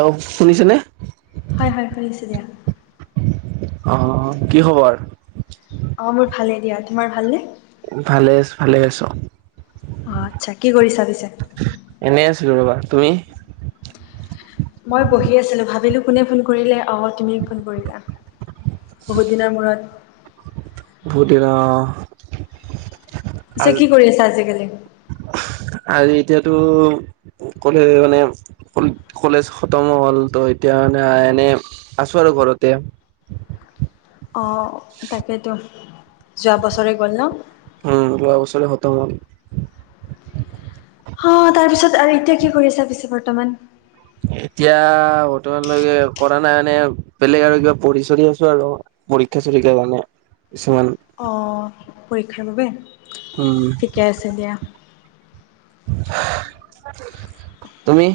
অ শুনিছেনে- হয় হয় শুনিছোঁ দিয়া - অ কি খবৰ? অ মোৰ ভালে দিয়া তোমাৰ ভালনে- ভালে আছোঁ ভালে আছোঁ - অ আচ্ছা কি কৰিছা পিছে- বা তুমি? মই বহি আছিলোঁ ভাবিলো কোনে ফোন কৰিলে অ তুমি ফোন কৰিলা। বহুত দিনৰ মূৰত- বহুত দিনৰ অ অ- পিছে কি কৰি আছা আজিকালি- আজি এতিয়াতো কলে মানে কলেজ খতম হ'ল ত' এতিয়া মানে- এনে আছোঁ আৰু ঘৰতে- আহ তাকেতো যোৱা বছৰে গ'ল ন- উম, যোৱা বছৰে খতম হ'ল। অ তাৰ পিছত আৰু এতিয়া কি কৰি আছা পিছে বৰ্তমান- এতিয়া বৰ্তমানলৈকে কৰা নাই মানে বেলেগ আৰু কিবা পঢ়ি চঢ়ি আছো আৰু- পৰীক্ষা চৰীক্ষা কাৰণে - অ পৰীক্ষাৰ বাবে উম, ঠিকে আছে দিয়া- তুমি?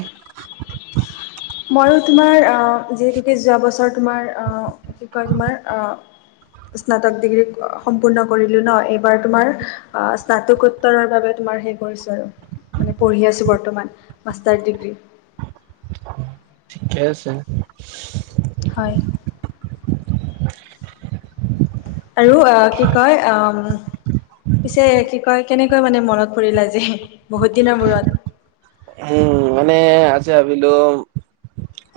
ময়ো তোমাৰ যিহেতুকে যোৱা বছৰ তোমাৰ কি কয় তোমাৰ- স্নাতক ডিগ্ৰী সম্পূৰ্ণ কৰিলোঁ ন এইবাৰ তোমাৰ অ স্নাতকোত্তৰৰ বাবে- আৰু মানে পঢ়ি আছো বৰ্তমান মাষ্টাৰ ডিগ্ৰী- ঠিকে আছে - হয় [unintelligible] আৰু অ কি কয় অ পিছে কি কয়- কেনেকৈ মানে মনত পৰিল যে বহুত দিনৰ মূৰত- উম মানে আজি ভাবিলোঁ -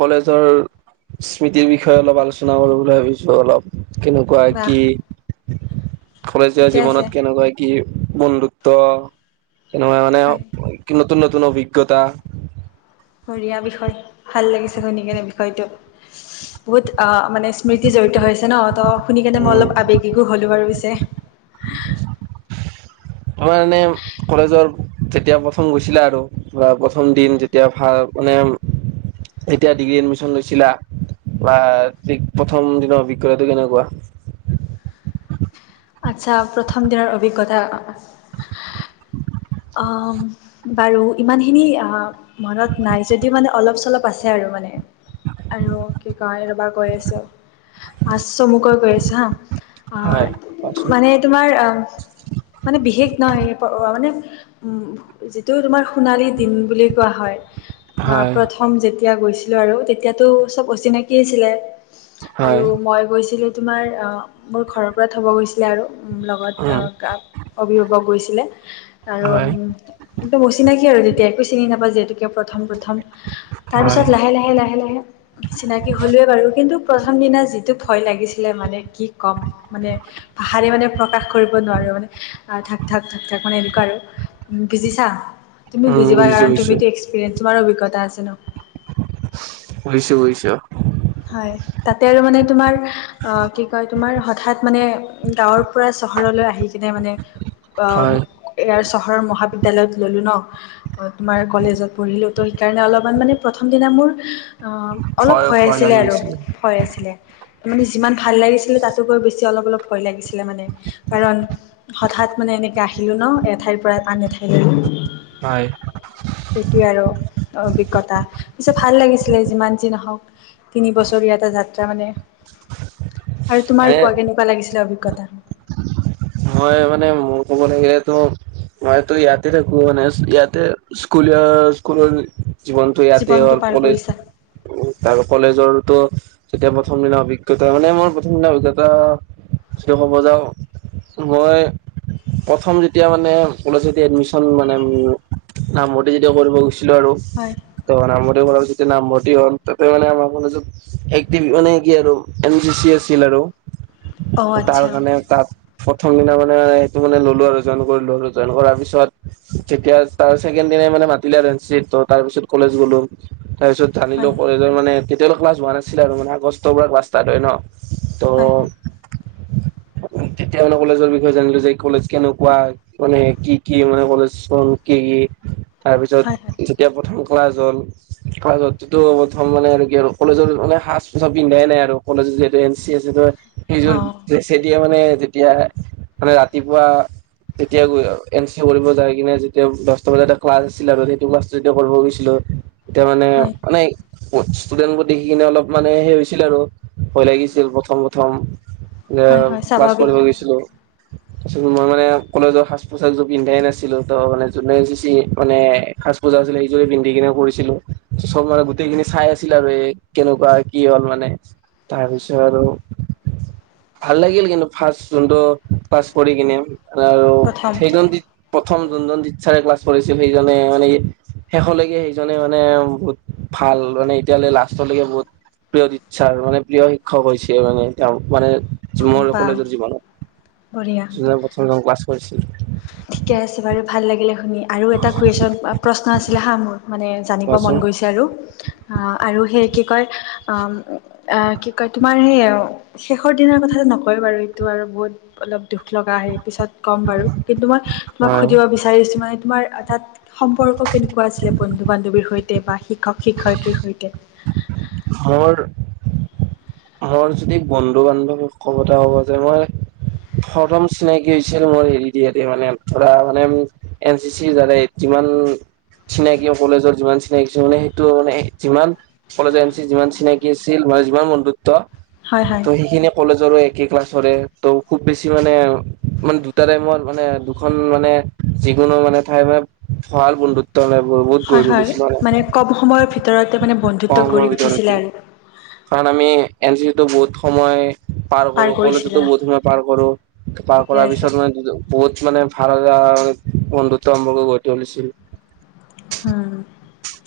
কলেজৰ স্মৃতিৰ বিষয়ে অলপ আলোচনা কৰো বুলি ভাবিছোঁ অলপ- কেনেকুৱা বাহ কি কলেজীয়া ঠিকে আছে জীৱনত কেনেকুৱা কি- বন্ধুত্ব তেনেকুৱা মানে হয় কি- নতুন নতুন অভিজ্ঞতা বঢ়িয়া বিষয় ভাল লাগিছে শুনি কেনে বিষয়টো বহুত অ মানে স্মৃতি জড়িত হৈছে ন ত শুনি কেনে মই উম অলপ আবেগিকো হলো বাৰু পিছে [unintelligible] তোমাৰ মনে কলেজৰ যেতিয়া প্ৰথম গৈছিলা আৰু বা প্ৰথম দিন যেতিয়া ভাল মানে এতিয়া ডিগ্ৰী এডমিশন লৈছিলা বা ঠিক প্ৰথম দিনৰ অভিজ্ঞতাটো কেনেকুৱা আচ্ছা প্ৰথম দিনৰ অভিজ্ঞতা [unintelligible] অ বাৰু ইমানখিনি অ মনত নাই যদিও মানে অলপ চলপ আছে আৰু মানে আৰু কি কয় ৰবা কৈ আছছ কৈ আছো হা হয় আহ কোৱাচোন মানে তোমাৰ আহ মানে বিশেষ নহয় মানে উম যিটো তোমাৰ সোণালী দিন বুলি কোৱা হয় হয় প্ৰথম তেতিয়া গৈছিলো আৰু তেতিয়াতো চব অচিনাকি আছিলে হয় আৰু মই গৈছিলো তোমাৰ মোৰ ঘৰৰ পৰা থ'ব গৈছিলে আৰু উম লগত গ অভিভাৱক গৈছিল হয় আৰু অচিনাকি তেতিয়া আকো চিনি নাপাওঁ যি হেতু কে প্ৰথম প্ৰথম হয় তাৰপিছত লেহে লেহে লেহে লাহে চিনাকি হ'লোৱে বাৰু কিন্তু প্ৰথম দিনা যিটো ভয় লাগিছিলে মানে কি ক'ম মানে ভাষাৰে মানে প্ৰকাশ কৰিব নোৱাৰো। মানে থাক থাক থাক থাক মানে আৰু বুজিছা তুমি উম বুজিবা বুজিছো কাৰণ বুজিছো তুমিতো এক্সপিৰিয়েঞ্চ তোমাৰ অভিজ্তা আছে ন বুজিছো বুজিছো হয় তাতে আৰু মানে তোমাৰ অ কি কয় তোমাৰ হঠাৎ মানে গাঁৱৰ পৰা চহৰলৈ আহি কিনে মানে অ হয় ইয়াৰ চহৰৰ মহাবিদ্যালয়ত ললো ন তোমাৰ কলেজত পঢ়িলো ত সেইকাৰণে অলপমান মানে প্ৰথম দিনা মোৰ অ অলপ ভয় আছিলে আৰু ভয় আছিলে মানে যিমান ভাল লাগিছিল তাতো গৈ বেছি অলপ অলপ ভয় লাগিছিলে মানে কাৰণ হঠাৎ মানে এনেকে আহিলো ন এ ঠাইৰ পৰা আন এ ঠাইলৈ হয় অভিজ্ঞতা পিছে ভাল লাগিছিলে যিমান যি নহওক তিনি বছৰীয়া এটা যাত্ৰা মানে আৰু তোমাৰ এনে কোৱা কেনেকুৱা লাগিছিলে অভিজ্ঞতা তাৰ মই মানে মোৰ ক'ব লাগিলেতো মই তো ইয়াতে থাকো মানে ইয়াতে স্কুলিয়া স্কুলৰ জীৱনটো ইয়াতে জীৱনটো হ'ল পাৰ কলেজ কৰিছা কলেজৰতো তেতিয়া প্ৰথম দিনা অভিজ্ঞতা মানে মোৰ প্ৰথম দিনা অভিজ্ঞতা যিটো কব যাওঁ মই প্ৰথম যেতিয়া মান কলেজ এডমিছন মানে নামভৰ্তি যেতিয়া কৰিব গৈছি ছিলো আৰু হয় ত নামভৰ্তি ফলত নামভৰ্তি হল তাতে মানে আমাৰ কলেজত একটিম মানে কি আৰু এম জি চি আছিল আৰু অ' তাৰ আচ্ছা কাৰণে তাত প্ৰথম দিনা মানে সেইটো মানে ললো আৰু জইন কৰিলো আৰু জইন কৰাৰ পিছত কেতিয়া তাৰ মানে মাতিলে এঞ্চিত তাৰ পিছত কলেজ গলো তাৰপিছত জানিলো হয় কলেজ মানে তেতিয়ালৈ ক্লাছ হোৱা নাছিলে আৰু মানে আগষ্টৰ পৰা কালছ ইষ্টাৰত হয় ন হয় হয় ত তেতিয়া মানে কলেজৰ বিষয়ে জানিলো যে কলেজ কেনেকুৱা মানে কি কি মানে কলেজখন কি কি তাৰ পিছত হয় হয় যেতিয়া প্ৰথম ক্লাছ হল ক্লাছ প্ৰথম মানে আৰু কি আৰু কলেজৰ মানে সাজ পোচাক পিন্ধাই নাই আৰু কলেজ যিহেতু এন চি আছে ত সেই যোৰ অ' দেছেদিয়ে মানে এতিয়া মানে ৰাতিপুৱা তেতিয়া এন চি এ কৰিব যাই কিনে যেতিয়া দহটা বজাত এটা ক্লাছ আছিল আৰু সেইটো ক্লাছটো এতিয়া কৰিব গৈছিলো [unintelligible] এতিয়া মানে হয় মানে ষ্টুডেন্টবোৰ দেখি কিনে অলপ মানে সেই হৈছিল আৰু ভয় লাগিছিল প্ৰথম প্ৰথম এ হয় হয় ক্লাছ স্বাভাৱিক কৰিব গৈছিলো [unintelligible] মই মানে কলেজৰ সাজ পোচাক যোৰ পিন্ধাই নাছিলো ত মানে যোনে জিচি মানে সাজ পোচাক যোৰ [unintelligible] মিলিজুলি পিন্ধি কিনে কৰিছিলো চব মানে গোটেইখিনি চাই আছিল আৰু এ কেনেকুৱা কি হল মানে [unintelligible] তাৰ পিছত আৰু ভাল লাগিল কিন্তু ফাৰ্ষ যোনটো ক্লাছ পঢ়ি কিনে আৰু প্ৰথম সেইজন প্ৰথম যোনজন টিচাৰে ক্লাছ কৰিছিল সেইজনে মানে শেষলৈকে সেইজনে মানে বহুত ভাল মানে এতিয়ালৈ লাষ্টলৈকে বহুত প্ৰিয় টিছাৰ মানে প্ৰিয় শিক্ষক হৈছে মানে তেওঁ মানে অ মোৰ বা কলেজৰ [unintelligible] জীৱনত বঢ়িয়া যোনে প্ৰথমজন ক্লাছ কৰিছিল ঠিকে আছে বাৰু ভাল লাগিলে শুনি আৰু এটা কুৱেশচন প্ৰশ্ন আছিলে হা মোৰ [unintelligible] মানে জানিব মন কোৱাচোন গৈছে আৰু অ আৰু সেই কি কয় অ কি কয় তোমাৰ সেই শেষৰ দিনৰ কথা নকয় বাৰু এইটো আৰু বহুত অলপ দুখ লগা আহে পিছত কম [unintelligible] কিন্তু মই তোমাক হয় সুধিব বিচাৰিছো মানে তোমাৰ তাত সম্পৰ্ক কেনেকুৱা আছিলে বন্ধু বান্ধৱীৰ সৈতে বা শিক্ষক শিক্ষয়িত্ৰীৰ সৈতে আমাৰ [unintelligible] মোৰ যদি বন্ধু বান্ধৱী কব এটা [unintelligible] হ'ব যে মই প্ৰথম চিনাকি হৈছিল মোৰ এল ডি এতে মানে ধৰা মানে এন চি চিৰ দ [unintelligible] বাল [unintelligible] চিনাকি কলেজৰ যিমান চিনাকি আছিল মানে সেইটো মানে যিমান কলেজ এজেঞ্চি যিমান চিনাকি আছিল [unintelligible] যিমান বন্ধুত্ব হয় হয় ত সেইখিন কলেজৰো [unintelligible] ক্লাছৰে ত খুব বেছি মানে মানে দুটা টাইমৰ মানে দুখন মানে যিকোনো মানে ঠাই মানে ভাল বন্ধু ত বহুত হয় গৰিলো হয় নিছিলালে মানে কম সময়ৰ ভিতৰতে মানে পা বন্ধুত্ব মৰ গঢ়ি ভিতৰতে উঠিছিলে আছিল [unintelligible] আৰু [unintelligible] কাৰণ আমি এন চি চিটো বহুত সময় পাৰ কৰো কলেজতো বহুত সময়ে পাৰ কৰো পাৰ ঠিকে কৰাৰ আছে পিছত মানে বহুত মানে ভাল এটা বন্ধুত্ব আৰম্ভ কৰি গতি তুলিছিল [unintelligible] হু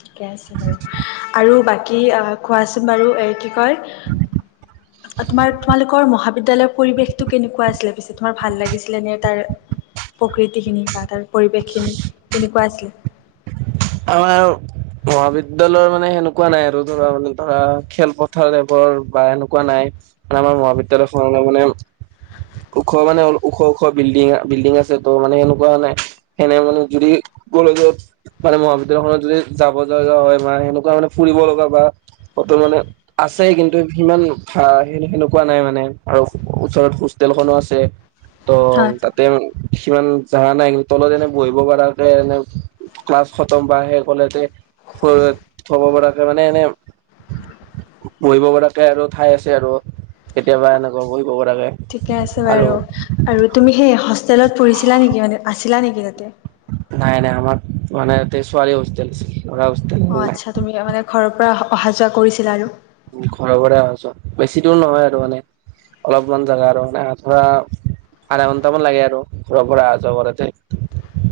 ঠিকে আছে বাৰু আৰু বাকী কোৱাচোন বাৰু এ কি কয় [unintelligible] তোমাৰ তোমালোকৰ মহাবিদ্যালয়ৰ পৰিৱেশটো কেনেকুৱা আছিলে পিছে তোমাৰ ভাল লাগিছিলে নে তাৰ প্ৰকৃতি খিনি বা তাৰ পৰিৱেশ খিনি কেনেকুৱা আছিলে আমাৰ মহাবিদ্যালয়ৰ মানে সেনেকুৱা নাই আৰু ধৰা মানে ধৰা খেলপথাৰ এব [unintelligible] বা এনেকুৱা নাই মানে আমাৰ মহাবিদ্যালয়খন মানে ওখ মানে ওখ ওখ বিল্ডিং বিল্ডিং আছে ত' মানে সেনেকুৱা হয় নাই সেনে মানে যদি [unintelligible] কলেজত মানে মহাবিদ্যালয়খনত যদি যাব লগা হয় বা সেনেকুৱা মানে ফুৰিব লগা বা [unintelligible] অত মানে আছে কিন্তু সিমান সেনেকুৱা নাই মানে আৰু ওচৰত খু হোতেলখনো আছে ত' হয় তাতে কিমান জাহা নাই কিন্তু তলত এনে বহিব পৰাকে এনে ক্লাছ খতম বা সেই কলে যে থব পৰাকে মানে এনে বহিব পৰাকে আৰু ঠাই আছে আৰু কেতিয়াবা এনেকুৱা বহিব পৰাকে ঠিকে আছে আৰু বাৰু আৰু তুমি সেই হোষ্টেলত পঢ়িছিলা নেকি মানে আছিলা নেকি তাতে নাই নাই আমাৰ মানে ছোৱালী হোষ্টেলাছিল অ আচ্ছা তুমি মানে ঘৰৰ পৰা অহা যোৱা কৰিছিলা আৰু ঘৰ ঘৰে অ বেছি দূৰ নহয় আৰু মানে অলপমানমান জাগা তামানে ধৰা আধা ঘন্টামান লাগে আৰু ঘৰৰপৰা অহা যোৱা কৰুতে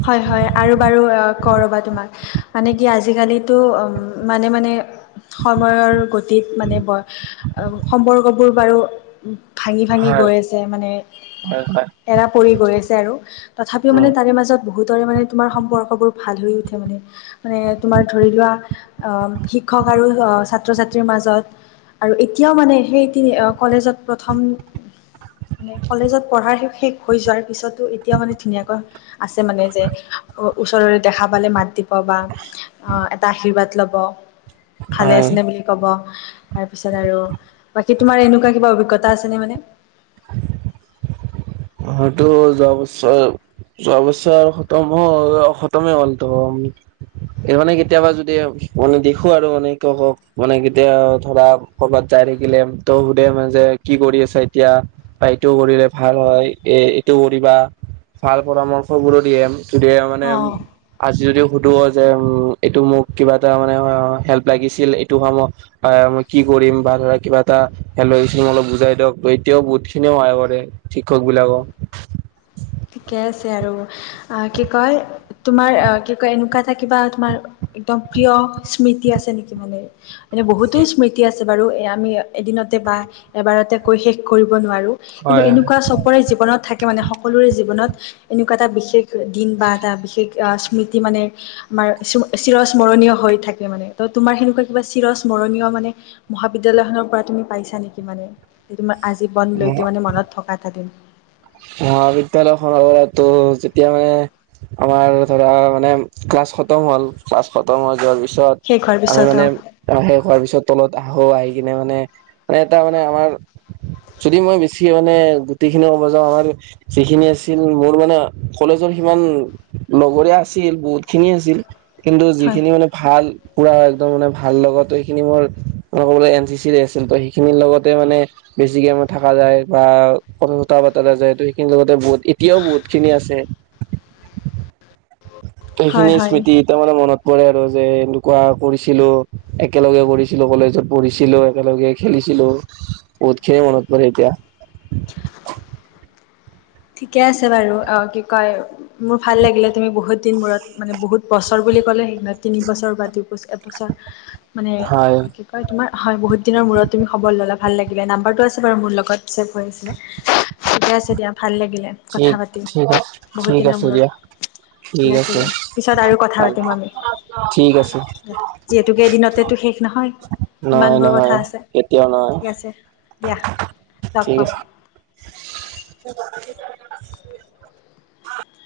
হয় হয় আৰু বাৰু কৰ ৰ'বা তোমাক মানে কি আজিকালো মানে মানে সময়ৰ গতিত মানে সম্পৰ্কবোৰ বাৰু ভাঙি ভাঙি হয় গৈ আছে মানে হয় হয় এৰা পৰি গৈ আছে আৰু তথাপিও মানে উম তাৰে মাজত বহুতৰে সম্পৰ্কবোৰ ভাল হৈ উঠে মানে মানে ধৰি লোৱা শিক্ষক আৰু ছ ছাত্ৰ ছাত্ৰীৰ মাজত আৰু এতিয়াও মানে সেই তি কলেজত প্ৰথম মানে কলেজত পঢ়াৰ শেষ হৈ যোৱাৰ পিছতো এতিয়া মানে ধুনীয়াকৈ আছে মানে যে ওচৰত দেখা পালে মাত দিব বা, আ এটা আশীৰ্বাদ লব ভালে হয় আছেনে বুলি ক'ব তাৰপিছত আৰু বাকী তোমাৰ এনেকুৱা কিবা অভিজ্ঞতা আছে নে মানে! হয় হয়টো যোৱা বছৰ যোৱা বছৰ আৰু খতম হ'ল খতমে হ'ল তো মানে কেতিয়াবা যদি মানে দেখো আৰু মানে হওক মানে কেতিয়া ধৰা কৰ'বাত যাই থাকিলে ত সুধে ম যে কি কৰি আছে এতিয়া বা এইটো কৰিলে ভাল হয় এ এইটো কৰিবা ভাল পৰামৰ্শ বোৰো দিয়ে যদি মানে অ আজি যদি সুধো যে এইটো মোক কিবা এটা মানে হেল্প লাগিছিল এইটো সম মই কি কৰিম বা ধৰা কিবা এটা অলপ বুজাই দিয়ক, এতিয়াও বহুত খিনিও সহায় কৰে শিক্ষ বলাব ঠিকে আছে আৰু, আ কি কয় তোমাৰ কি কয় এনেকুৱা এটা কিবা তোমাৰ একদম প্ৰিয় স্মৃতি আছে নেকি, মানে এনে বহুতো স্মৃতি আছে বাৰু এ আমি এদিনত বা এবাৰতে কৈ শেষ কৰিব নোৱাৰো কিন্তু হয় এনেকুৱা সবৰে জীৱনত থাকে মানে সকলোৰে জীৱনত এনেকুৱা এটা বিশেষ দিন বা এটা বিশেষ স্মৃতি মানে আমাৰ চিৰস্মৰণীয় হৈ থাকে মানে তো তোমাৰ সেনেকুৱা চিৰ মানে মহাবিদ্যালয়খনৰ পৰা তুমি পাইছা নেকি মানে তোমাৰ আজি বনলৈকে মানে মনত থকা এটা দিন মহাবিদ্যালয় খনৰ পৰাতো যেতিয়া মানে আমাৰ ধৰা মানে ক্লাছ খতম হ'ল ক্লাছ খতম হৈ যদি পিছত শেষ হোৱাৰ আমি পিছত মানে অ শেষ হোৱাৰ পিছত তলত আহো আহি কি নে মানে মানে এটা মানে আমাৰ যদি মই বেছি মানে গুট খিনি আমাৰ যিখিনি আছিল মোৰ মানে কলেজৰ সিমান লগৰীয়া আছিল বহুতখিনি আছিল, কিন্তু হয়, যিখিনি মানে ভাল পুৰা একদম মানে ভাল লগত সেইখিনি মোৰ ম ক'ব এন চি চিৰে আছিল ত সেইখিনিৰ লগতে মানে [unintelligible] বেছি গেমত থাকা যায় বা ক কটা বাতা যায় তো সেইখিনি লগতে বহুত এতিয়াও বহুত খিনি আছে [unintelligible] হয়, সেইখিনি হয়। স্মৃতি ত মানে মনত পৰে আৰু যে এনেকুৱা কৰিছিলো একেলগে কৰিছিলো কলেজত পঢ়িছিলো একেলগে খেলিছিলো বহুতখিনি মনত পৰে এতিয়া ঠিকে আছে বাৰু অ কি কয় মোৰ ভাল লাগিলে তুমি বহুত দিনবোৰত মানে বহুত বছৰ বুলি ক'লে সেই তিনি বছৰ বা দুবছৰ এবছৰ মানে হয় কি কয় তোমাৰ হয় বহুত দিনৰ মূৰত তুমি খবৰ ল'লা ভাল লাগিলে নাম্বাৰটো আছে বাৰু মোৰ লগত ছেভ হৈ আছিলে ঠিকে আছে দিয়া ভাল লাগিলে কথা ঠিক পাতিম ঠিক আছে বহুত ঠিক দিনৰ আছে দিয়া মূৰত ঠিক আছে দিয়া পিছত আৰু কথা চাল পাতিম আমি ঠিক আছে যিহেতুকে এদিনতেটো শেষ নহয় নাই ইমানবোৰ কথা নহয় আছে এতিয়াও নাহয় ঠিক আছে দিয়া লগ ঠিক পাম। আছে [unintelligible] [unintelligible] [inaudible]